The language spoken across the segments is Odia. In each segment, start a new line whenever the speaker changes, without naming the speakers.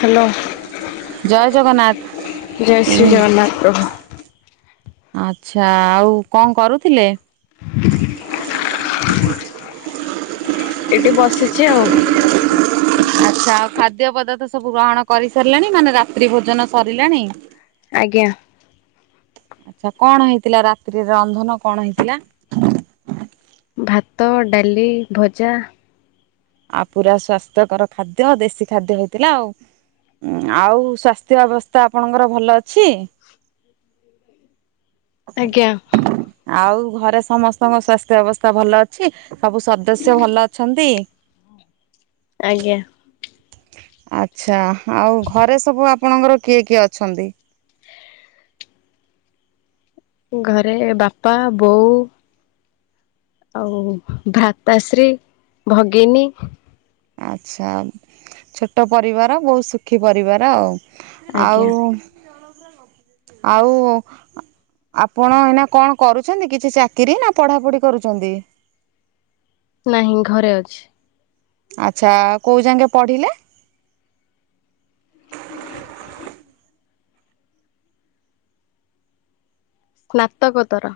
ହ୍ୟାଲୋ। ଜୟ ଶ୍ରୀ ଜଗନ୍ନାଥ ପ୍ରଭୁ।
ଆଚ୍ଛା ଆଉ କଣ କରୁଥିଲେ?
ଏଠି ବସିଚି ଆଉ।
ଆଚ୍ଛା ଆଉ ଖାଦ୍ୟ ପଦାର୍ଥ ସବୁ ଗ୍ରହଣ କରିସାରିଲଣି ମାନେ ରାତ୍ରି ଭୋଜନ ସରିଲାଣି?
ଆଜ୍ଞା।
ଆଚ୍ଛା କଣ ହେଇଥିଲା ରାତ୍ରିରେ ରନ୍ଧନ କଣ ହେଇଥିଲା?
ଭାତ, ଡାଲି, ଭଜା।
ଆଉ ପୁରା ସ୍ଵାସ୍ଥ୍ୟକରଖାଦ୍ୟ ଦେଶୀଖାଦ୍ୟ ହେଇଥିଲା ଆଉ। ଆଉ ସ୍ୱାସ୍ଥ୍ୟ ଅବସ୍ଥା ଆପଣଙ୍କର ଭଲ ଅଛି?
ଆଜ୍ଞା।
ଆଉ ଘରେ ସମସ୍ତଙ୍କ ସ୍ବାସ୍ଥ୍ୟ ଅବସ୍ଥା ଭଲ ଅଛି ସବୁ ସଦସ୍ୟ ଭଲ ଅଛନ୍ତି।
ଆଜ୍ଞା।
ଆଚ୍ଛା ଆଉ ଘରେ ସବୁ ଆପଣଙ୍କର କିଏ କିଏ ଅଛନ୍ତି?
ଘରେ ବାପା ବୋଉ ଆଉ ଭ୍ରାତାଶ୍ରୀ ଭଗିନୀ।
ଆଚ୍ଛା ଛୋଟ ପରିବାର ବହୁତ ସୁଖୀ ପରିବାର ଆଉ।
ଆଜ୍ଞା
ଆଉ ଆଉ ଆପଣ ଏଇନା କଣ କରୁଛନ୍ତି କିଛି ଚାକିରି ନା ପଢାପଢି କରୁଛନ୍ତି?
ନାହିଁ ଘରେ ଅଛି।
ଆଚ୍ଛା କୋଉ ଯାଙ୍କେ ପଢିଲେ?
ସ୍ନାତକୋତର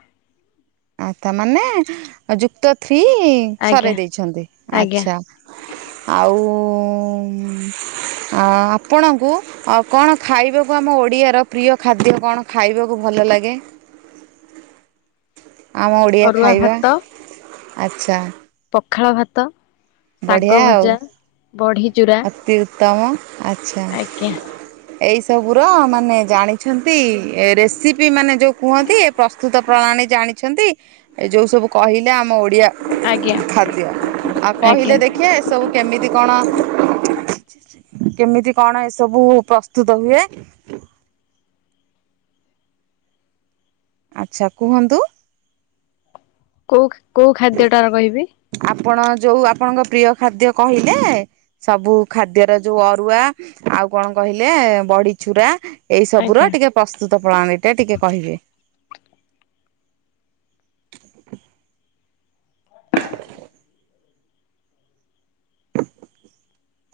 ଆ ତା ମାନେ ଯୁକ୍ତ ଫି
ଆଜ୍ଞା
ସରେଇ ଦେଇଛନ୍ତି
ଆଜ୍ଞା
ଆଚ୍ଛା ଆଉ ହୁଁ। ଆପଣଙ୍କୁ କଣ ଖାଇବାକୁ ଆମ ଓଡ଼ିଆର ପ୍ରିୟ ଖାଦ୍ୟ କଣ ଖାଇବାକୁ ଭଲ ଲାଗେ। ଆମ ଓଡ଼ିଆ
ଅରୁଆ
ଖାଇବା
ଭାତ
ଆଚ୍ଛା।
ପଖାଳ ଭାତ ଶାଗ ଭଜା ବଢି ଚୁରା
ଅତିଉତ୍ତମ ଆଚ୍ଛା।
ଆଜ୍ଞା
ଏଇ ସବୁର ମାନେ ଜାଣିଛନ୍ତି ଏ ରେସିପି ମାନେ ଯୋଉ କୁହନ୍ତି ପ୍ରସ୍ତୁତ ପ୍ରଣାଳୀ? ଜାଣିଛନ୍ତି ଯୋଉ ସବୁ କହିଲେ ଆମ ଓଡ଼ିଆ
ଆଜ୍ଞା
ଖାଦ୍ୟ ଆଉ
ଆଜ୍ଞା
କହିଲେ ଦେଖିଆ ଏସବୁ କେମିତି କଣ? କେମିତି କଣ ଏସବୁ ପ୍ରସ୍ତୁତ ହୁଏ? ଆଚ୍ଛା କୁହନ୍ତ।
କୋଉ କୋଉ ଖାଦ୍ୟଟାର କହିବି?
ଆପଣ ଯୋଉ ଆପଣଙ୍କ ପ୍ରିୟ ଖାଦ୍ୟ କହିଲେ ସବୁ ଖାଦ୍ୟର ଯୋଉ ଅରୁଆ ଆଉ କଣ କହିଲେ ବଡି ଚୁରା। ଏଇ ସବୁର
ଆଜ୍ଞା
ଟିକେ ପ୍ରସ୍ତୁତ ପ୍ରଣାଳୀ ଟା ଟିକେ କହିବେ।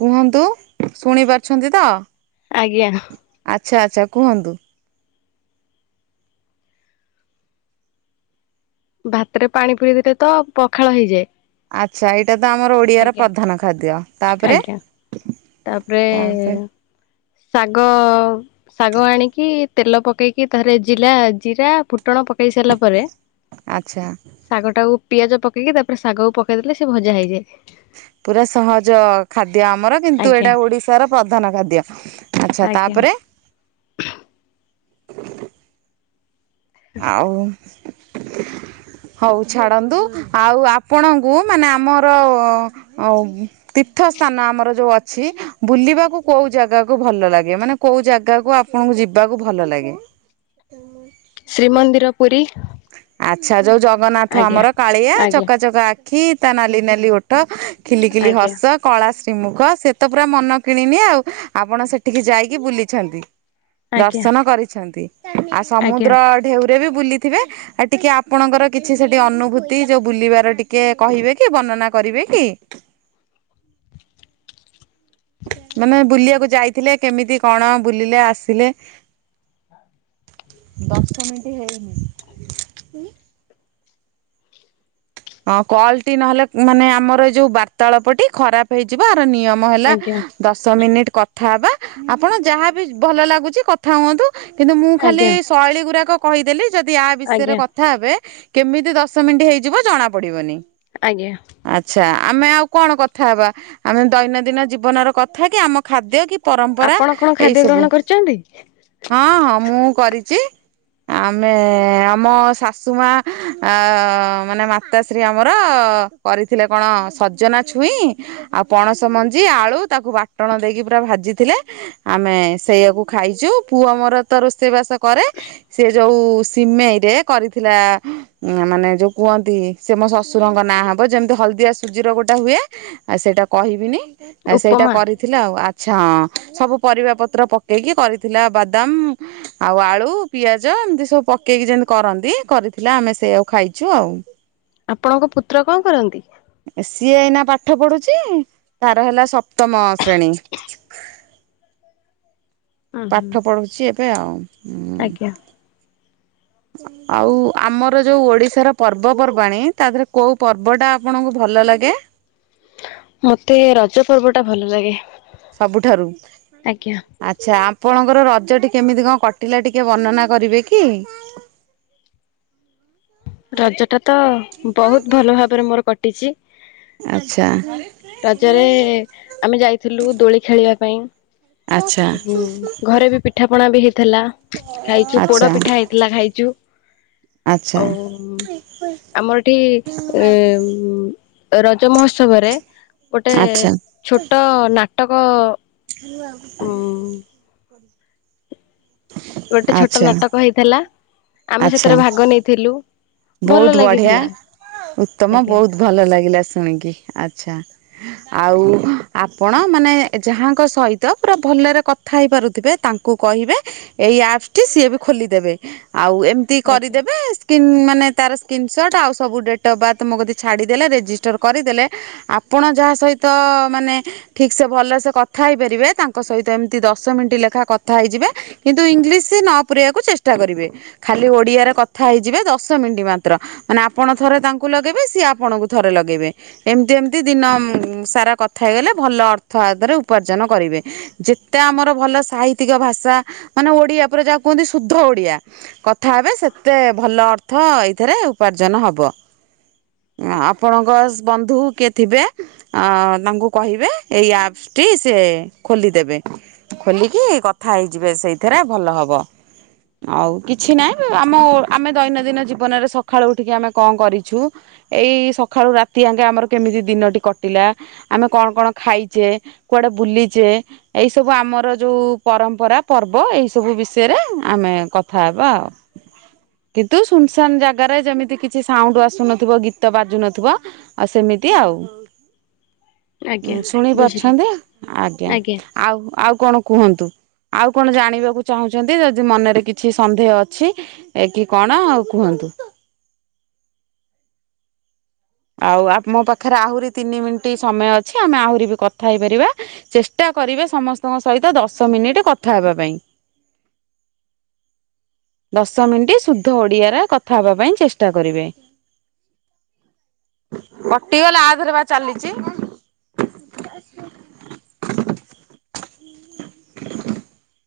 କୁହନ୍ତୁ ଶୁଣି ପାରୁଛନ୍ତି ତ?
ଆଜ୍ଞା।
ଆଛା ଆଚ୍ଛା କୁହନ୍ତୁ।
ଭାତରେ ପାଣି ପୁରଇଦେଲେତ ପଖାଳ ହେଇଯାଏ।
ଆଚ୍ଛା ଏଇଟା ତ ଆମର ଓଡିଆର
ଆଜ୍ଞା।
ପ୍ରଧାନ ଖାଦ୍ୟ ତାପରେ।
ଆଜ୍ଞା ତାପରେ
ତାପରେ
ଶାଗ ଶାଗ ଆଣିକି ତେଲ ପକେଇକି ଥରେ ଜିଲା ଜିରା ଫୁ ଫୁଟଣ ପକାଇ ସାରିଲା ପରେ
ଆଚ୍ଛା
ଶାଗଟାକୁ ପିଆଜ ପକେଇକି ତାପରେ ଶାଗକୁ ପକେଇଦେଲେ ସେ ଭଜା ହେଇଯାଏ।
ପୁରା ସହଜ ଖାଦ୍ୟ ଆମର। କିନ୍ତୁ
ଆଜ୍ଞା
ଏଇଟା ଓଡିଶାର ପ୍ରଧାନ ଖାଦ୍ୟ ଆଚ୍ଛା
ଆଜ୍ଞା
ତାପରେ। ଆଉ। ହଉ ଛାଡନ୍ତୁ ଆଉ ଆପଣଙ୍କୁ ମାନେ ଆମର ଉ ତିର୍ଥ ସ୍ଥାନ ଆମର ଯୋଉ ଅଛି ବୁଲିବାକୁ କୋଉ ଜାଗାକୁ ଭଲ ଲାଗେ ମାନେ କୋଉ ଜାଗାକୁ ଆପ ଯିବାକୁ ଭଲ ଲାଗେ।
ଶ୍ରୀମନ୍ଦିର ପୁରୀ।
ଆଚ୍ଛା ଯୋଉ ଜଗନ୍ନାଥ
ଆଜ୍ଞା।
ଆମର କାଳିଆ
ଆଜ୍ଞା
ଚକାଚକା ଆଖି ତା ନାଲି ନାଲି ଓଠ ଖିଲ ଖିଲି
ଆଜ୍ଞା
ହସ କଳା ଶ୍ରୀମୁଖ ସେ ତ ପୁରା ମନ କିଣିନି ଆଉ ଆପଣ ସେଠିକି ଯାଇକି ବୁଲିଛନ୍ତି।
ଆଜ୍ଞା
ଦର୍ଶନ କରିଛନ୍ତି ଆଉ
ଆଜ୍ଞା
ସମୁଦ୍ର ଢେଉରେ ବି ବୁଲି ଥିବେ ଆଉ ଟିକେ ଆପଣଙ୍କର କିଛି ସେଠି ଅନୁଭୂତି ଯୋଉ ବୁଲିବାର ଟିକେ କହିବେ କି ବର୍ଣନା କରିବେ। କି? ମାନେ ବୁଲିବାକୁ ଯାଇଥିଲେ କେମିତି କଣ ବୁଲିଲେ ଆସିଲେ। ଦଶ ମିନିଟ ହେଇନି। ହଁ କଲଟି ନହେଲେ ମାନେ ଆମର ଏ ଯୋଉ ବାର୍ତ୍ତାଳପଟି ଖରାପ ହେଇଯିବ। ନିୟମ ହେଲା
ଆଜ୍ଞା
ଦଶ ମିନିଟ କଥା ହେବା ଆପଣ ଯାହାବି ଭଲ ଲାଗୁଛି କଥା ହୁଅନ୍ତୁ କିନ୍ତୁ ମୁଁ ଖାଲି
ଆଜ୍ଞା।
ଶୈଳୀ ଗୁଡାକ କହିଦେଲି। ଯଦି ଆୟ ବିଷୟରେ
ଆଜ୍ଞା
କଥା ହେବେ କେମିତି ଦଶ ମିନିଟ୍ ହେଇଯିବ ଜଣା ପଡିବନି।
ଆଜ୍ଞା।
ଆଚ୍ଛା ଆମେ ଆଉ କଣ କଥା ହେବା ଆମେ ଦୈନନ୍ଦିନ ଜୀବନର କଥା କି ଆମ ଖାଦ୍ୟ କି ପରମ୍ପରାଜ
ଆପଣ କଣ
ଏଇ
ଖାଦ୍ୟ
ସବୁ
ଗ୍ରହଣ କରିଛନ୍ତି?
ହଁ ହଁ ମୁଁ। କରିଛି ଆମେ ଆମ ଶାଶୁ ମା ଅ ମାନେ। ତାଶ୍ରୀ ଆମର କରିଥିଲେ କଣ ସଜନା ଛୁଇଁ ଆଉ ପଣସ ମଞ୍ଜି ଆଳୁ ତାକୁ ବାଟଣ ଦେଇକି ପୁରା ଭାଜିଥିଲେ ଆମେ ସେଇଆକୁ ଖାଇଛୁ ପୁଅ ମର ତ ରୋଷେଇ ବା ସେ କରେ ସେଯୋଉ ସିମେଇରେ କରିଥିଲା ମାନେ ଯୋଉ କୁହନ୍ତି। ସେ ମୋ ଶ୍ୱଶୁରଙ୍କ ନାଁ ହବ ଯେମିତି ହଳଦିଆ ସୁଜିର ଗୋଟା ହୁଏ ଆ ସେଇଟା କହିବିନି। ଆ ସେଇଟା
ଉପମା
କରିଥିଲା ଆଉ ଆ ଆଛା ହଁ ସବୁ ପରିବା ପତ୍ର ପକେଇକି କରିଥିଲା ବାଦାମ ଆଉ ଆଳୁ ପିଆଜ। ଏମତି ସବୁ ପକେଇକି ଯେମିତି କରନ୍ତି କରିଥିଲା ଆମେ ସେଇଅକୁ ଖାଇଛୁ ଆଉ।
ଆପଣଙ୍କ ପୁତ୍ର କଣ କରନ୍ତି।
ସିଏ ଏଇନା ପାଠ ପଢୁଛି ତାର ହେଲା ସପ୍ତମ ଶ୍ରେଣୀ। [inaudible]
ଉଁ ହୁଁ।
ପାଠ ପଢୁଛି ଏବେ ଆଉ ହଁ।
ଆଜ୍ଞା
ଆଉ ଆମର ଯୋଉ ଓଡିଶାର ପର୍ବପର୍ବାଣିୀ ତା ଦେହରେ କୋଉ ପର୍ବଟା ଆପଣଙ୍କୁ ଭଲ ଲାଗେ।
ମତେ ର ସେ ପର୍ବ ଟା ଭଲ ଲାଗେ,
ସବୁଠାରୁ
ଆଜ୍ଞା।
ଆଚ୍ଛା ଆପଣଙ୍କର ରଜଟି କେମିତି କଣ କଟିଲା ଟିକେ ବର୍ଣ୍ଣନା କରିବେ କି? [inaudible]
ରଜ ଟା ତ ବହୁତ ଭଲ ଭାବରେ ମୋର କଟିଛି।
ଆଚ୍ଛା
ରଜରେ ଆମେ ଯାଇଥିଲୁ ଦୋଳି ଖେଳିବା ପାଇଁ
ଆଚ୍ଛା
ଉ ଘରେ ବି ପିଠା ପଣା ବି ହେଇଥିଲା। ଖାଇଛୁ, ପୋଡ
ଆଚ୍ଛା।
ପିଠା ହେଇଥିଲା ଖାଇଛୁ।
ଆଚ୍ଛା
ଓଉ ଆମର ଏଠି ଏ ଉ ରଜ ମହୋତ୍ସବରେ ଗୋଟେ
ଆଚ୍ଛା
ଛୋଟ ନାଟକ ଉ
[inaudible]
ଗୋଟେ ଛୋଟ
ଆଚ୍ଛା
ନାଟକ ହେଇଥିଲା, ଆମେ
ଆଚ୍ଛା
ସେଥିରେ ଭାଗ ନେଇଥିଲୁ। ଭଲ
ବହୁତ ବଢିଆ,
ଲାଗିଥିଲା
ଉତ୍ତମ,
ଆଜ୍ଞା
ବହୁତ ଭଲ ଲାଗିଲା ଶୁଣିକି, ଆଛା। ଆଉ ଆପଣ ମାନେ ଯାହାଙ୍କ ସହିତ ପୁରା ଭଲରେ କଥା ହେଇପାରୁଥିବେ। ତାକୁ ତାଙ୍କୁ କହିବେ- ଏଇ ଆପ ଟି ସିଏ ବି ଖୋଲିଦେବେ ଆଉ ଏମିତି
ଆଜ୍ଞା।
କରିଦେବେ ସ୍କିନ୍ ମାନେ ତାର ସ୍ରି ନିସ ଟ। ଆଉ ସ ବୁ ଡେଟେ ଅଫ୍ ବାଥ ମୋ କ ତି କି ଛାଡି ଦେଲେ ରେଜିଷ୍ଟର କରିଦେଲେ, ଆପଣ ଯାହା ତ ମାନେ ଠିକ ସେ ଭଲ ସେ କଥା ହେଇପାରିବେ, ତାଙ୍କ ସହିତ ଏମିତି ଦଶ ମିନିଟ୍ ଲେଖା କଥା ହେ [unintelligible] ଦ ଶ ମିନିଟ ମାତ୍ର, ମାନେ ଆପଣ ଥରେ ତାଙ୍କୁ ଲଗେଇବେ ସିଏ ଆପଣଙ୍କୁ ଥରେ ଲଗେଇବେ, ଏମିତି ଏମତି ଦିନ ସାରା କଥା ହେଇଗଲେ ଭଲ ଅର୍ଥ ଆଧରେ ଉପାର୍ଜନ କରିବେ, ଯେତେ ଆମର ଭଲ ସାହିତି ତ୍ୟ ଭାଷା ମାନେ ଓଡିଆ ପୁରା ଯାହାକୁ କୁହନ୍ତି ଶୁଦ୍ଧ ଓଡିଆ କଥା ହେବେ, ସେତେ ଭଲ ଅ ଥ ଏଇଥିରେ ଉପାର୍ଜନ ହେବ। ଆପଣଙ୍କ ବନ୍ଧୁ କିଏ ଥିବେ ଅ ତାଙ୍କୁ କହିବେ, ଏଇଆପ ଟି ସେ ଖୋଲିଦେବେ ଖୋଲିକି କଥା ହେଇଯିବେ, ସେଇଥିରେ ଭଲ ହବ ଆଉ କିଛି ନାହିଁ, ଆମ ଆମେ ଦୈନନ୍ଦିନ ଜୀବନରେ ସକାଳୁ ଉଠିକି ଆମେ କଣ କରିଛୁ ଏଇ ସକାଳୁ ରାତି ଆଙ୍କେ ଆମର କେମିତି ଦିନଟି କଟେ ଲା ଆମେ କଣ କଣ ଖାଇଚେ, କୁଆଡେ ବୁଲିଚେ ଏଇ ସବୁ ଆମର ଯୋଉ ପର ପରମ୍ପରା ପର୍ବ ଏଇ ସବୁ ବିଷୟରେ ଆମେ କଥା ହେବା ଆଉ, କିନ୍ତୁ ଶାନ୍ ଜାଗାରେ ଯେମିତି କିଛି ସାଉଣ୍ଡ ଆସୁନଥିବ ଗୀତ ବାଜୁନଥିବ ଆଉ ସେମିତି ଆଉ
ଆଜ୍ଞା
[inaudible] ଶୁଣି
ବୁଝିଲି
ପାରୁଛନ୍ତି ଆଜ୍ଞା, ଆଉ ଆଉ କଣ କୁହନ୍ତୁ? ଆଉ କଣ ଜାଣିବାକୁ ଚାହୁଁଛନ୍ତି, ଯଦି ମନରେ କିଛି ସନ୍ଦେହ ଅଛି ଏ କି କଣ ଆଉ କୁହନ୍ତୁ? ଆଉ ଆମ ପାଖରେ ଆହୁରି ତିନି ମିନିଟ ସମୟ ଅଛି ଆମେ ଆହୁରି ବି କଥା ହେଇପାରିବା ଚେଷ୍ଟା କରିବେ ସମସ୍ତଙ୍କ ସହିତ ଦଶ ମିନିଟ କଥା ହେବା ପାଇଁ। ଦଶ ମିନିଟ ଶୁଦ୍ଧ ଓଡ଼ିଆର କଥା ହେବା ପାଇଁ ଚେଷ୍ଟା କରିବେ। [inaudible] କଟିଗଲା ଆଧରେ ବା ଚାଲିଛି। [inaudible]